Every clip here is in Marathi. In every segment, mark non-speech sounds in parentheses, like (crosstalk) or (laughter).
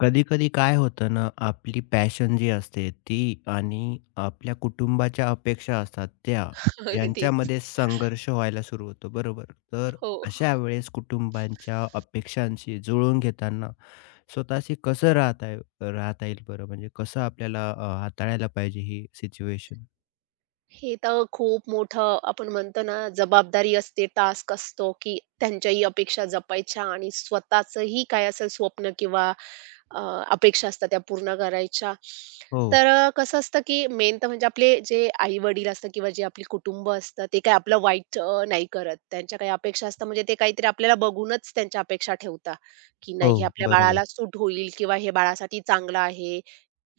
कधी-कधी काय होतं ना, आपली पॅशन जी असते ती आणि आपल्या कुटुंबाच्या अपेक्षा असतात त्या, अगदीच. यांच्यामध्ये संघर्ष व्हायला सुरू होतो, बरोबर? तर हो. अशा वेळेस कुटुंबांच्या अपेक्षांशी जुळवून घेताना स्वतःशी कसं राहता येईल बरं? म्हणजे कसं आपल्याला हाताळायला पाहिजे ही सिच्युएशन? हे तर खूप मोठं आपण म्हणतो ना, जबाबदारी असते, टास्क असतो, की त्यांच्याही अपेक्षा जपायच्या आणि स्वतःचंही काय असेल स्वप्न किंवा अ, अपेक्षा असतात त्या पूर्ण करायच्या. हो, तर कसं असतं, की मेन तर म्हणजे आपले जे आई-वडील असतात किंवा जे आपले कुटुंब असतं, ते काय आपलं वाईट नाही करत. त्यांच्या काही अपेक्षा असतात म्हणजे ते काहीतरी आपल्याला बघूनच त्यांच्या अपेक्षा ठेवतात, की हो, नाही हे आपल्या बरोबर. बाळाला सूट होईल किंवा हे बाळासाठी चांगलं आहे.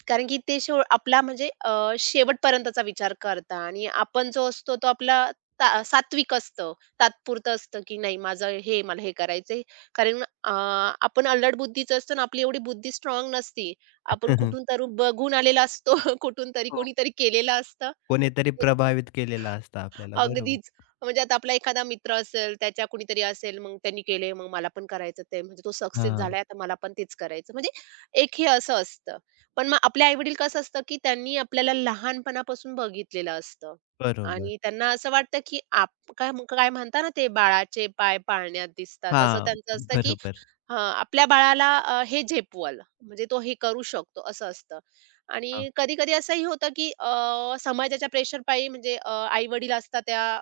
कारण की ते शो आपला म्हणजे शेवटपर्यंतचा विचार करता, आणि आपण जो असतो तो आपला सात्विक असतं, तात्पुरतं असतं, की नाही माझं हे मला हे करायचंय. कारण आपण अल्लड बुद्धीचं असतो आणि आपली एवढी बुद्धी स्ट्रॉंग नसती. आपण कुठून (laughs) तरी बघून आलेला असतो, (laughs) कुठून तरी हो, कोणीतरी केलेलं असतं. कोणीतरी प्रभावित केलेलं असतं आपल्याला, बरोबर. अगदीच. म्हणजे आता आपला एखादा मित्र असेल, त्याच्या कुणीतरी असेल, मग त्यांनी केले, मग मला पण करायचं ते. म्हणजे तो सक्सेस हां, झालाय, आता मला पण तेच करायचं. म्हणजे एक हे असं असतं. पण मग आपले आई-वडील कसं असतं, की त्यांनी आपल्याला लहानपणापासून बघितलेलं असतं बरोबर. आणि त्यांना असं वाटतं, की आप काय काय म्हणता ना ते, "बाळाचे पाय पाळण्यात दिसतात." असं हां, त्यांचं असतं, की बरोबर. हां, आपल्या बाळाला हे झेपवल, म्हणजे तो हे करू शकतो असं असतं. हां, आणि कधी-कधी असंही होतं, की समाजाच्या प्रेशरपायी म्हणजे आई-वडील असतात त्या,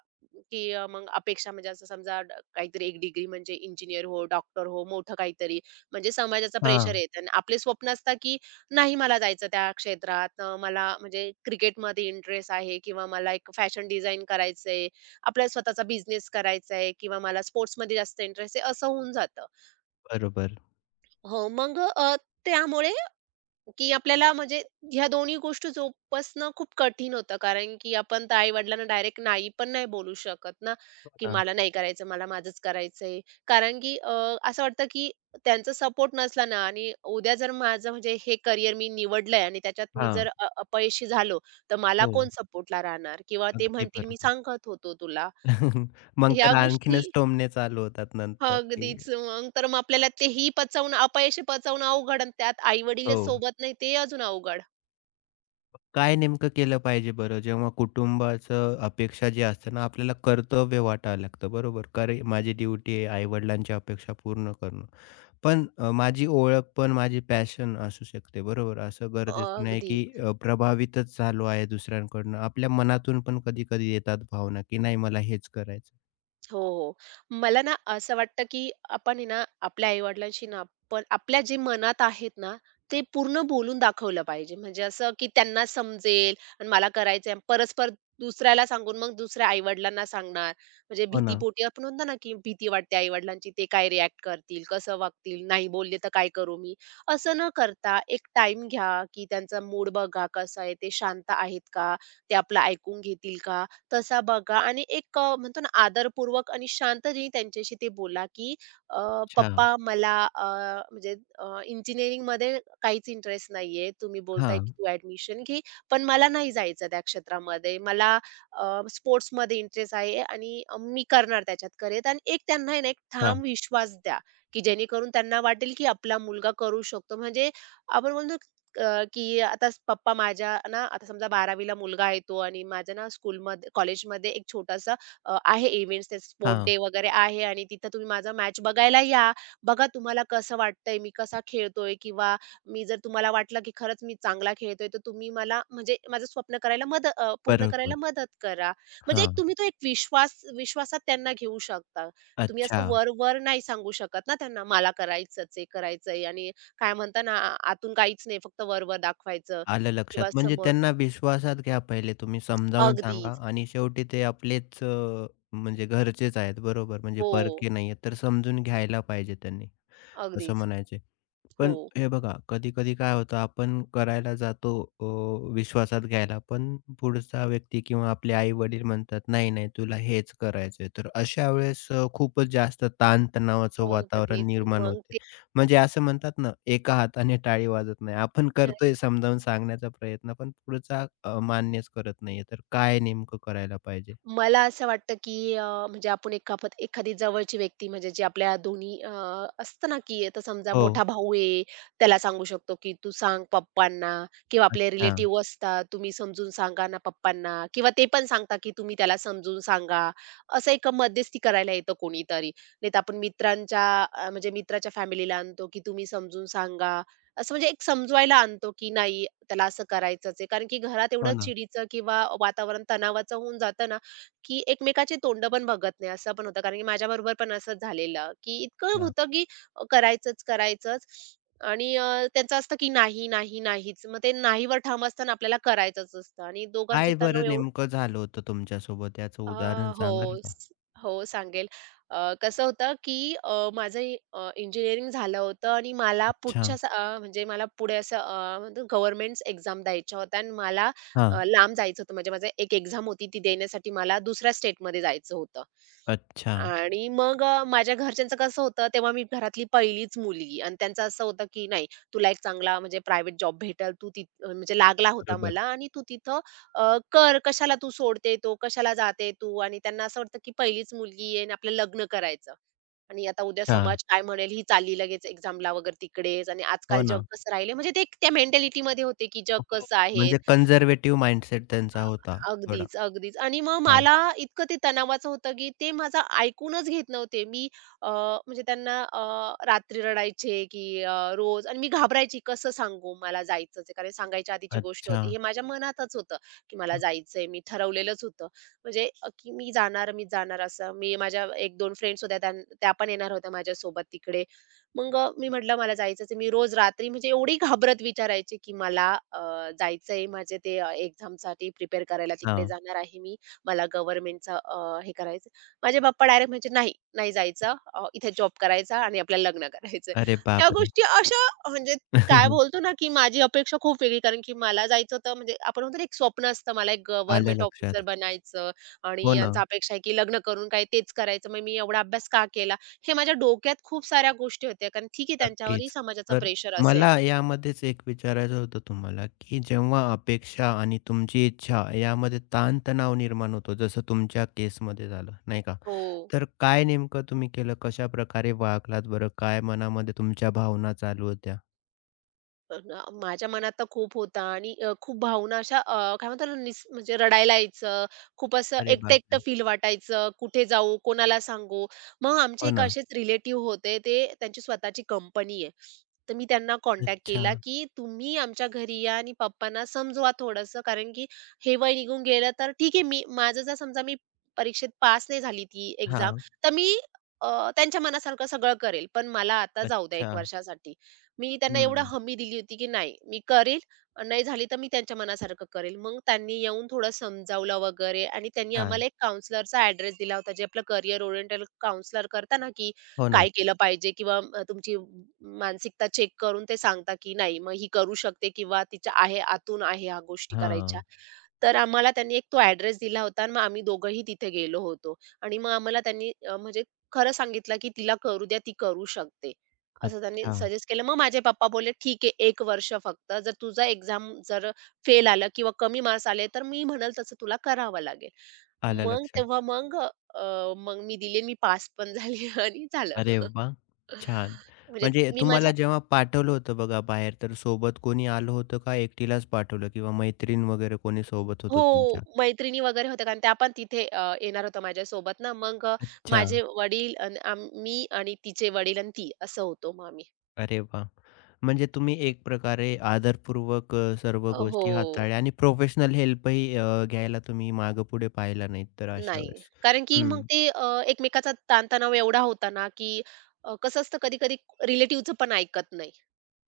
की मग अपेक्षा म्हणजे असं समजा काहीतरी एक डिग्री म्हणजे इंजिनियर हो, डॉक्टर हो, मोठं काहीतरी म्हणजे समाजाचा प्रेशर हां, येतं आणि आपले स्वप्न असतं, की नाही मला जायचं त्या क्षेत्रात, मला म्हणजे क्रिकेटमध्ये इंटरेस्ट आहे किंवा मला एक फॅशन डिझाइन करायचंय, आपल्याला स्वतःचा बिझनेस करायचा आहे किंवा मला स्पोर्ट्समध्ये जास्त इंटरेस्ट आहे, असं होऊन जातं. बरोबर. हो, मग त्यामुळे की आपल्याला म्हणजे ह्या दोन्ही गोष्टी जोपासणं खूप कठीण होतं. कारण की आपण तर आई-वडिलांना डायरेक्ट नाही पण नाही बोलू शकत ना, की हां, मला नाही करायचं, मला माझंच करायचंय. कारण की असं वाटतं की त्यांचा सपोर्ट नसला ना आणि उद्या जर माझं म्हणजे हे करियर मी निवडलंय आणि त्याच्यात मी हां. जर अपयशी झालो, तर मला हो, कोण सपोर्टला राहणार किंवा ते अगदी म्हणतील, "मी बरोबर. सांगत होतो तुला." (laughs) मग ह्या तर गोष्टी आणखीनच टोमणे चालू होतात नंतर, की अगदीच. मग तर मग आपल्याला तेही पचवणं अपयश पचवणं अवघड आणि त्यात हो. आई-वडीलच सोबत नाही ते अजून अवघड. काय नेमकं केलं पाहिजे बरं? जेव्हा कुटुंबाचं अपेक्षा जी असते ना, आपल्याला कर्तव्य वाटायला लागतं, बरोबर? "अरे, माझी ड्युटी आहे आई-वडिलांची अपेक्षा पूर्ण करणं." पण माझी ओळख पण माझी पॅशन असू शकते, बरोबर? असं गरजेचं नाही अगदी. की प्रभावितच झालो आहे दुसऱ्यांकडनं. आपल्या मनातून पण कधी-कधी येतात भावना, की "नाही, मला हेच करायचं." हो, हो. मला ना असं वाटतं, की आपण आहे ना, आपल्या आई ना आपण आपल्या जे मनात आहेत ना, ते पूर्ण बोलून दाखवलं पाहिजे. म्हणजे असं, की त्यांना समजेल आणि मला करायचंय. परस्पर दुसऱ्याला सांगून मग दुसऱ्या आई-वडिलांना सांगणार. म्हणजे हो ना. भीतीपोटी आपण म्हणतो ना, की भीती वाटते आई ते काय रिएक्ट करतील, कसं वागतील, नाही बोलले तर काय करू मी? असं न करता एक टाईम घ्या, की त्यांचा मूड बघा कसा आहे, ते शांत आहेत का? ते आपलं ऐकून घेतील का? तसा बघा आणि एक म्हणतो ना आदरपूर्वक आणि शांततेने त्यांच्याशी ते बोला, की अ, अच्छा. "पप्पा मला म्हणजे इंजिनिअरिंगमध्ये काहीच इंटरेस्ट नाहीये. तुम्ही बोलताय हां, की तू ॲडमिशन घे, पण मला नाही जायचं त्या क्षेत्रामध्ये. मला स्पोर्ट्समध्ये इंटरेस्ट आहे आणि मी करणार त्याच्यात करिअर." आणि एक त्यांना आहे ना, एक ठाम हां. विश्वास द्या, की जेणेकरून त्यांना वाटेल की आपला मुलगा करू शकतो. म्हणजे आपण म्हणतो की आता पप्पा माझ्या ना आता समजा 12वीला मुलगा आहे तो आणि माझ्या ना स्कूलमध्ये कॉलेजमध्ये एक छोटासा आहे इव्हेंट्स ते स्पोर्ट हां, डे वगैरे आहे आणि तिथं तुम्ही माझा मॅच बघायला या. बघा तुम्हाला कसं वाटतंय, मी कसा खेळतोय किंवा मी जर तुम्हाला वाटलं की खरंच मी चांगला खेळतोय, तर तुम्ही मला म्हणजे माझं स्वप्न करायला पूर्ण करायला बरोबर. मदत करा. म्हणजे एक हां. तुम्ही तो एक विश्वासात त्यांना घेऊ शकता. तुम्ही अच्छा. असं वर-वर नाही सांगू शकत ना त्यांना, मला करायचंच आहे, करायचंय आणि काय म्हणता ना, आतून काहीच नाही, फक्त वर-वर दाखवायचं आलं लक्षात. किंवा म्हणजे समोर त्यांना विश्वासात घ्या पहिले तुम्ही समजावून सांगा अगदीच. आणि शेवटी ते आपलेच म्हणजे घरचेच आहेत बरोबर. म्हणजे हो, परके नाहीयेत तर समजून घ्यायला पाहिजे त्यांनी. असं अगदीच. म्हणायचे. हो. पण हे बघा, कधी-कधी काय होतं आपण करायला जातो अ, विश्वासात घ्यायला, पण पुढचा व्यक्ती किंवा आपले आई-वडील म्हणतात, "नाही, नाही तुला हेच करायचंय." तर अशा वेळेस खूपच जास्त ताण-तणावाचं वातावरण अगदीच. निर्माण होते. मग म्हणजे असं म्हणतात ना, एका हाताने टाळी वाजत नाही. आपण ते करतोय समजावून सांगण्याचा प्रयत्न, पण पुढचा मान्यच करत नाहीये. तर काय नेमकं करायला पाहिजे? मला असं वाटतं, की म्हणजे आपण एखादी जवळची व्यक्ती म्हणजे जी आपल्या दोन्ही असतं ना, की आता समजा हो. मोठा भाऊ आहे, त्याला सांगू शकतो, की "तू सांग पप्पांना" किंवा आपले अच्छा. रिलेटिव्ह असतात, "तुम्ही समजून सांगा ना पप्पांना" किंवा ते पण सांगतात, की "तुम्ही त्याला समजून सांगा." असं एक मध्यस्थी करायला येतं कोणीतरी. नाहीतर आपण मित्रांच्या म्हणजे मित्राच्या फॅमिलीला आणतो, की "तुम्ही समजून सांगा." असं म्हणजे एक समजवायला आणतो, की नाही त्याला असं करायचंच आहे. कारण की घरात हो एवढं ना. चिडीचं किंवा वातावरण तणावाचं होऊन जातं ना, की एकमेकाची तोंड पण बघत नाही, असं पण होतं. कारण की माझ्याबरोबर पण असंच झालेलं, की इतकं होतं की करायचंच, करायचंच आणि त्यांचं असतं की नाही, नाही, नाहीच. मग ते नाहीवर ठाम असताना आपल्याला करायचंच असतं आणि दोघांचे काय तणाव बरं एवढे नेमकं झालं होतं तुमच्यासोबत याचं अ, उदाहरण हो, सांगाल का? स हो, सांगेल. अ, कसं होतं, की माझं इंजिनिअरिंग झालं होतं आणि मला अच्छा. पुढच्या म्हणजे मला पुढे असं एक्झाम द्यायच्या होत्या आणि मला हां. लांब जायचं होतं. म्हणजे माझं एक एक्झाम होती ती देण्यासाठी मला दुसऱ्या स्टेटमध्ये जायचं होतं. अच्छा. आणि मग माझ्या घरच्यांचं कसं होतं, तेव्हा मी घरातली पहिलीच मुलगी आणि त्यांचं असं होतं, की "नाही, तुला एक चांगला म्हणजे प्रायव्हेट जॉब भेटेल. तू ती" म्हणजे लागला होता बरोबर. मला आणि "तू तिथं अ, कर कशाला तू सोडते तो, कशाला जाते तू? आणि त्यांना असं वाटतं, की पहिलीच मुलगी आहे आणि आपलं लग्न करायचं आणि आता उद्या हां. समाज काय म्हणेल? ही चालली लगेच एक्झामला वगैरे तिकडेच आणि हो आजकाल जग ना. कसं राहिलंय म्हणजे ते एक त्या मेंटॅलिटीमध्ये होते, की जग हो. कसं आहे? म्हणजे कन्झर्व्हेटिव्ह माइंडसेट त्यांचा अ, होता थोडा. अगदीच, अगदीच आणि मग हां. मला इतकं ते तणावाचं होतं, की ते माझं ऐकूनच घेत नव्हते. मी अ, म्हणजे त्यांना रात्री रडायचे, की रोज आणि मी घाबरायची, कसं सांगू मला जायचंच आहे. कारण सांगायच्या आधीची गोष्ट अच्छा. होती. हे माझ्या मनातच होतं, की मला जायचंय. मी ठरवलेलंच होतं. म्हणजे की मी जाणार, मी जाणार असं. मी माझ्या 1-2 फ्रेंड्स होत्या, त्या पण येणार होत्या माझ्यासोबत तिकडे. मग मी म्हटलं मला जायचंच आहे. मी रोज रात्री म्हणजे एवढी घाबरत विचारायची, की मला अ, जायचंय माझे ते एक्झामसाठी प्रिपेअर करायला तिकडे हां. जाणार आहे मी. मला गव्हर्नमेंटचं हे करायचं माझे पप्पा डायरेक्ट म्हणायचे, "नाही, नाही जायचं. इथे जॉब करायचा आणि आपल्याला लग्न (laughs) करायचंय." अरे ह्या बापरे! गोष्टी अशा म्हणजे काय बोलतो (laughs) ना, की माझी अपेक्षा खूप वेगळी कारण की मला जायचं होतं म्हणजे आपण म्हणतो ना, एक स्वप्न असतं मला एक आलं गव्हर्नमेंट ऑफिसर लक्षात. बनायचं आणि हो ना. यांचा अपेक्षा आहे की लग्न करून काय तेच करायचं, मग मी एवढा अभ्यास का केला? हे माझ्या डोक्यात खूप साऱ्या गोष्टी होत्या कारण ठीक आहे त्यांच्यावरही नक्कीच. समाजाचा तर प्रेशर असेल. मला यामध्येच एक विचारायचं होतं तुम्हाला, की जेव्हा अपेक्षा आणि तुमची इच्छा यामध्ये ताणतणाव निर्माण होतो, जसं तुमच्या केसमध्ये झालं, नाही का? हो. तर काय नेमकं तुम्ही केलं? कशाप्रकारे वागलात बरं? काय मनामध्ये तुमच्या भावना चालू होत्या? ना माझ्या मनात तर खूप होता आणि खूप भावना अशा काय म्हणतात ना, म्हणजे रडायला यायचं. खूप असं अरे एकटं-एकटं बापरे! फील वाटायचं. कुठे जाऊ? कोणाला सांगू? मग आमचे हो एक ना. असेच रिलेटिव्ह होते. ते त्यांची स्वतःची कंपनी आहे. तर मी त्यांना कॉन्टॅक्ट अच्छा. केला, की तुम्ही आमच्या घरी या आणि पप्पांना समजवा थोडंसं, कारण की हे वय निघून गेलं तर ठीक आहे, मी माझं जर समजा मी परीक्षेत पास नाही झाली ती एक्झाम, हां. तर मी अ, त्यांच्या मनासारखं सगळं करेल. पण मला आता जाऊ द्या अच्छा. 1 वर्षासाठी. मी त्यांना एवढं हं. हमी दिली होती, की नाही मी करील, नाही झाली तर मी त्यांच्या मनासारखं करेल. मग त्यांनी येऊन थोडं समजावलं वगैरे आणि त्यांनी छान. आम्हाला एक काउंसलरचा ॲड्रेस दिला होता, जे आपलं करियर ओरिएंटेड काउंसलर करता ना, की हो ना. काय केलं पाहिजे किंवा तुमची मानसिकता चेक करून ते सांगता, की नाही मग ही करू शकते किंवा तिच्या आहे आतून आहे ह्या गोष्टी करायच्या. हां. तर आम्हाला त्यांनी एक तो ॲड्रेस दिला होता आणि मग आम्ही दोघंही तिथे गेलो होतो आणि मग आम्हाला त्यांनी म्हणजे खरं सांगितलं, की तिला करू द्या, ती करू शकते. असं त्यांनी अच्छा. सजेस्ट केलं. मग माझे पप्पा बोलले, "ठीक आहे 1 वर्ष फक्त. जर तुझा एक्झाम जर फेल आलं किंवा कमी मार्क्स आले, तर मी म्हणेल तसं तुला करावं लागेल." आलं मग लक्षात. तेव्हा मग अ, मग मी दिले. मी पास पण झाले (laughs) आणि अरे झालं. वाह! छान. म्हणजे म्हणजे मी माझ्या तुम्हाला जेव्हा पाठवलं होतं बघा बाहेर, तर सोबत कोणी आलं होतं का एकटीलाच पाठवलं किंवा मैत्रीण वगैरे कोणी सोबत होतं हो, तुमच्या? मैत्रिणी वगैरे होत्या कारण त्या पण तिथे येणार होत्या माझ्यासोबत ना. मग अच्छा. माझे वडील अन् मी आणि तिचे वडील आणि ती असं होतो मग आम्ही. अरे वा, म्हणजे तुम्ही एक प्रकारे आदरपूर्वक सर्व हो. गोष्टी हाताळल्या आणि प्रोफेशनल हेल्पही घ्यायला तुम्ही मागे-पुढे पाहिला नाहीत तर अशा नाही. वेळेस. कारण की हं, मग ते एकमेकाचा ताणतणाव एवढा होता ना, की कसं असतं कधी-कधी रिलेटिव्हचं पण ऐकत नाही.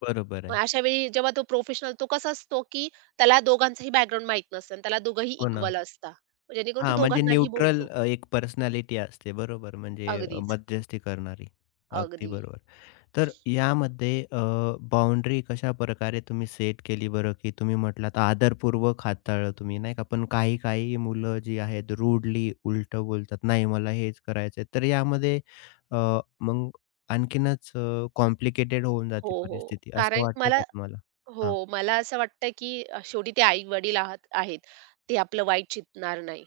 बरोबर मग आहे. अशा वेळी जेव्हा तो प्रोफेशनल तो कसा असतो, की त्याला दोघांचाही बॅकग्राऊंड माहीत नसतं आणि त्याला दोघंही हो ना. इक्वल असतात. जेणेकरून तो हां, म्हणजे दोघांनाही न्यूट्रल बोलतो. एक पर्सनॅलिटी असते बरोबर म्हणजे अगदीच. मध्यस्थी करणारी. अगदी अगदी. बरोबर. तर यामध्ये बाउंडरी कशाप्रकारे तुम्ही सेट केली बरं? की तुम्ही म्हटलात आदरपूर्वक हाताळलं तुम्ही नाही का? पण काही-काही मुलं जी आहेत रूडली उलटं बोलतात, "नाही मला हेच करायचंय." तर यामध्ये मग आणखीनच कॉम्प्लिकेटेड होऊन हो, जाते हो. परिस्थिती. असं कारण वाटतं मला का तुम्हाला? हां, हो, मला असं वाटतं, की शेवटी ते आई-वडील आहात आहेत. ते आपलं वाईट चिंतणार नाही.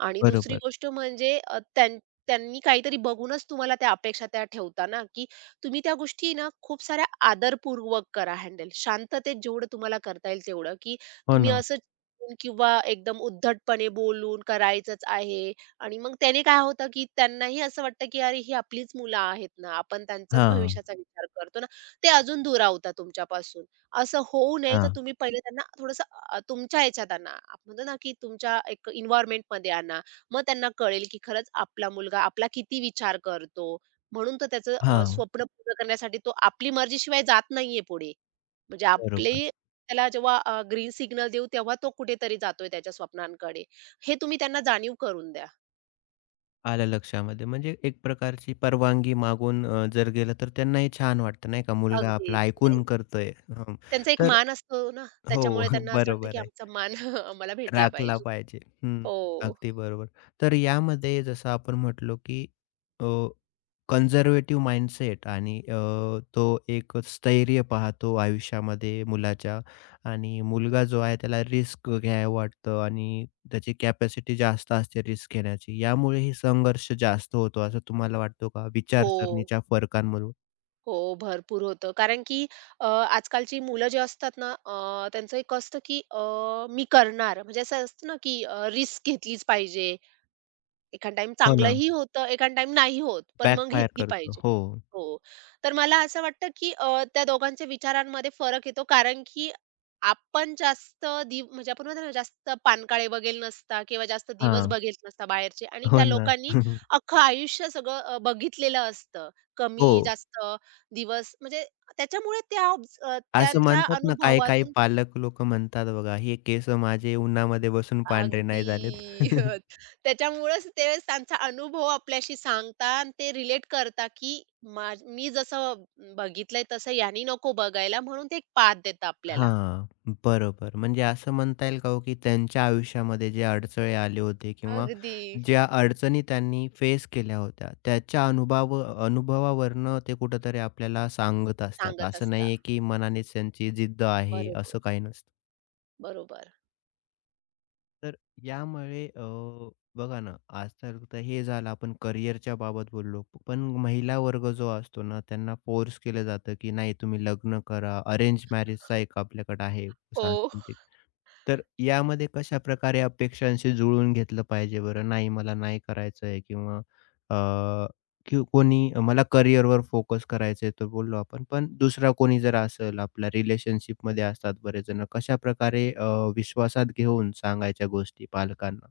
आणि दुसरी बरोबर. गोष्ट म्हणजे त्यांनी काहीतरी बघूनच तुम्हाला त्या अपेक्षा त्या ठेवता ना, की तुम्ही त्या गोष्टी ना खूप साऱ्या आदरपूर्वक करा हँडल. शांततेत जेवढं तुम्हाला करता येईल तेवढं, की हो तुम्ही ना. असं चिडून किंवा एकदम उद्धटपणे बोलून करायचंच आहे आणि मग त्याने काय होतं, की त्यांनाही असं वाटतं, की अरे ही आपलीच मुलं आहेत ना, आपण त्यांचाच हां, भविष्याचा विचार करतो ना, ते अजून दुरावतात तुमच्यापासून. असं होऊ नये तर हां, तुम्ही पहिले त्यांना थोडंसं तुमच्या ह्याच्यात आणा. आपण म्हणतो ना, की तुमच्या एक एन्व्हायर्नमेंटमध्ये आणा. मग त्यांना कळेल, की खरंच आपला मुलगा आपला किती विचार करतो. म्हणून तर त्याचं हां, स्वप्न पूर्ण करण्यासाठी तो आपली मर्जीशिवाय जात नाहीये पुढे. म्हणजे बरोबर. आपली त्याला जेव्हा ग्रीन सिग्नल देऊ तेव्हा तो कुठेतरी जातोय त्याच्या स्वप्नांकडे. हे तुम्ही त्यांना जाणीव करून द्या. आलं लक्षामध्ये. म्हणजे एक प्रकारची परवानगी मागून जर गेलं तर त्यांनाही छान वाटतं नाही का, मुलगा अगदीच. आपला म्हणजे ऐकून करतोय. हं. त्यांचा एक तर मान असतो ना, हो, त्याच्यामुळे (laughs) त्यांना असं वाटतं, की बरोबर आहे. आमचा मान (laughs) आम्हाला भेटला राखला पाहिजे. पाहिजे. हं, हो. अगदी बरोबर. तर यामध्ये जसं आपण म्हटलो, की अ, माइंडसेट आणि तो एक स्थैर्य पाहतो आयुष्यामध्ये मुलाच्या आणि मुलगा जो आहे त्याला रिस्क घ्यायला वाटतं आणि त्याची कॅपॅसिटी जास्त असते रिस्क घेण्याची. यामुळे ही संघर्ष जास्त होतो असं तुम्हाला वाटतो का? हो. विचारसरणीच्या फरकांमधून? हो, भरपूर होतं. कारण की आजकालची मुलं जे असतात ना, त्यांचं एक असतं की मी करणार म्हणजे असं असतं ना की रिस्क घेतलीच पाहिजे. एखाद टाईम हो ना. चांगलंही होतं, एखाद टाइम नाही होत, पण मग बॅकफायर घेतली करतो. पाहिजे. हो. हो. तर मला असं वाटतं, की त्या दोघांच्या विचारांमध्ये फरक येतो कारण की आपण जास्त म्हणजे आपण म्हणतो ना, जास्त पानकाळे बघेल नसता किंवा जास्त दिवस हां. बघेल नसता बाहेरचे आणि हो त्या ना. लोकांनी (laughs) अख्खं आयुष्य सगळं बघितलेलं असतं. हो. कमी-जास्त दिवस म्हणजे त्याच्यामुळे त्या असं त्यांच्या म्हणतात ना, काही-काही अनुभवातून पालक लोकं म्हणतात बघा, "हे केस माझे उन्हामध्ये बसून पांढरे अगदी. नाही झालेत." (laughs) हं. (laughs) त्याच्यामुळेच ते त्यांचा अनुभव आपल्याशी सांगता आणि ते रिलेट करता, की मी जसं बघितलंय तसं यानी नको बघायला म्हणून ते एक पाथ देतं आपल्याला. हां, बरोबर. म्हणजे असं म्हणता येईल का हो, की त्यांच्या आयुष्यामध्ये जे अडचणी आले होते किंवा अगदी ज्या अडचणी त्यांनी फेस केल्या होत्या, त्याच्या अनुभवावरनं ते कुठेतरी आपल्याला सांगत असतात. सांगत असं असता. नाहीये, की मनानेच त्यांची जिद्द आहे, बरोबर, असं काही नसतं. बरोबर. तर यामुळे बघा ना, आजकाल तर फक्त हे झालं आपण करिअरच्या बाबत बोललो. पण महिला वर्ग जो असतो ना, त्यांना फोर्स केलं जातं, की नाही तुम्ही लग्न करा. अरेंज मॅरेजचा एक आपल्याकडे आहे हो. सांस्कृतिक. तर यामध्ये कशाप्रकारे अपेक्षांशी जुळवून घेतलं पाहिजे बरं? नाही मला नाही करायचंय किंवा अ, की कोणी मला करिअरवर फोकस करायचंय तर बोललो आपण. पण दुसरा कोणी जर असेल आपल्या रिलेशनशिपमध्ये असतात बरेच जण. कशाप्रकारे विश्वासात घेऊन सांगायच्या गोष्टी पालकांना?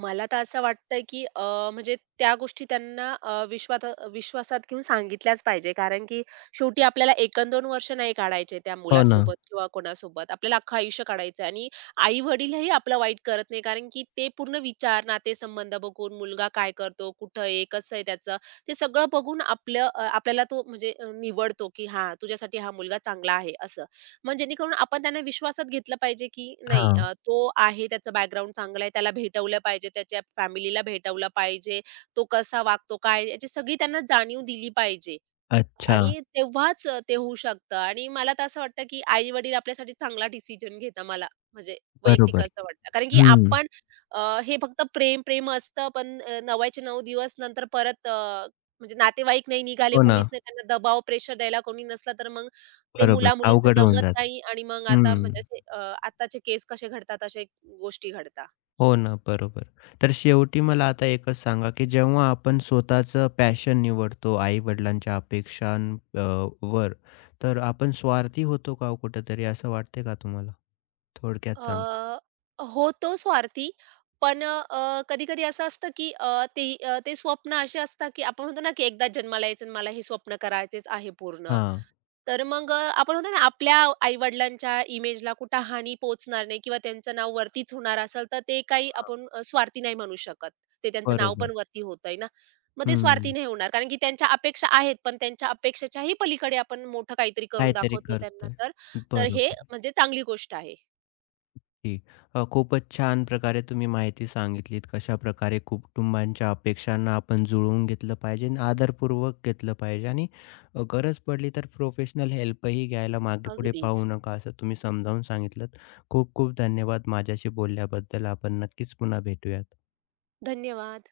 मला तर असं वाटतंय, की म्हणजे त्या गोष्टी त्यांना विश्वासात घेऊन सांगितल्याच पाहिजे. कारण की शेवटी आपल्याला 1-2 वर्ष नाही काढायचे त्या हो ना. मुलासोबत किंवा कोणासोबत. आपल्याला अख्खं आयुष्य काढायचं आहे आणि आई-वडीलही आपलं वाईट करत नाही. कारण की ते पूर्ण विचार, नातेसंबंध बघून, मुलगा काय करतो, कुठं आहे, कसं आहे त्याचं, ते सगळं बघून आपलं आपल्याला तो म्हणजे निवडतो, की हां, तुझ्यासाठी हा मुलगा चांगला आहे, असं. मग जेणेकरून आपण त्यांना विश्वासात घेतलं पाहिजे, की नाही हां. तो आहे, त्याचं बॅकग्राऊंड चांगलं आहे, त्याला भेटवलं पाहिजे, त्याच्या फॅमिलीला भेटवलं पाहिजे, तो कसा वागतो, काय याची सगळी त्यांना जाणीव दिली पाहिजे. अच्छा. आणि तेव्हाच ते होऊ शकतं आणि मला तर असं वाटतं, की आई-वडील आपल्यासाठी चांगला डिसिजन घेता मला म्हणजे वैयक्तिक बरोबर. असं वाटतं. कारण की हं. आपण अ, हे फक्त प्रेम, प्रेम असतं पण 9च्या 9 दिवस नंतर परत म्हणजे नातेवाईक नाही निघाले, हो ना. कोणीच नाही त्यांना दबाव, प्रेशर द्यायला कोणी नसला, तर मग ते बरोबर. मुला-मुलींचं अवघड होऊन जमत जातं. नाही आणि मग आता हं. म्हणजे असे आत्ताचे केस कसे घडतात, अशा गोष्टी घडतात. हो ना, बरोबर. तर शेवटी मला आता एकच सांगा, की जेव्हा आपण स्वतःचं पॅशन निवडतो आई-वडिलांच्या अपेक्षां वर, तर आपण स्वार्थी होतो का हो कुठेतरी, असं वाटतंय का तुम्हाला? थोडक्यात सांगा. अ, होतो स्वार्थी, पण कधी-कधी असं असतं, की ते ते स्वप्न असे असतात, की आपण म्हणतो ना, की एकदाच जन्माला यायचं आणि मला हे स्वप्न करायचेच आहे पूर्ण. हां, तर मग आपण म्हणतो ना, आपल्या आई-वडिलांच्या इमेजला कुठं हानी पोहोचणार नाही किंवा त्यांचं नाव वरतीच होणार असेल, तर ते काही आपण स्वार्थी नाही म्हणू शकत. ते त्यांचं नाव पण बरोबर. वरती होतंय ना, मग ते स्वार्थी हं, नाही होणार. कारण की त्यांच्या अपेक्षा आहेत, पण त्यांच्या अपेक्षेच्याही पलीकडे आपण मोठं काहीतरी करून काहीतरी दाखवतो त्यांना करतोय. तर, तर हे बरोबर. म्हणजे चांगली गोष्ट आहे. की खूपच छान प्रकारे तुम्ही माहिती सांगितलीत, कशाप्रकारे कुटुंबांच्या अपेक्षांना आपण जुळवून घेतलं पाहिजे आणि आदरपूर्वक घेतलं पाहिजे आणि गरज पडली तर प्रोफेशनल हेल्पही घ्यायला मागेपुढे पाहू अगदीच. नका, असं तुम्ही समजावून सांगितलंत. खूप खूप धन्यवाद माझ्याशी बोलल्याबद्दल. आपण नक्कीच पुन्हा भेटूयात. धन्यवाद.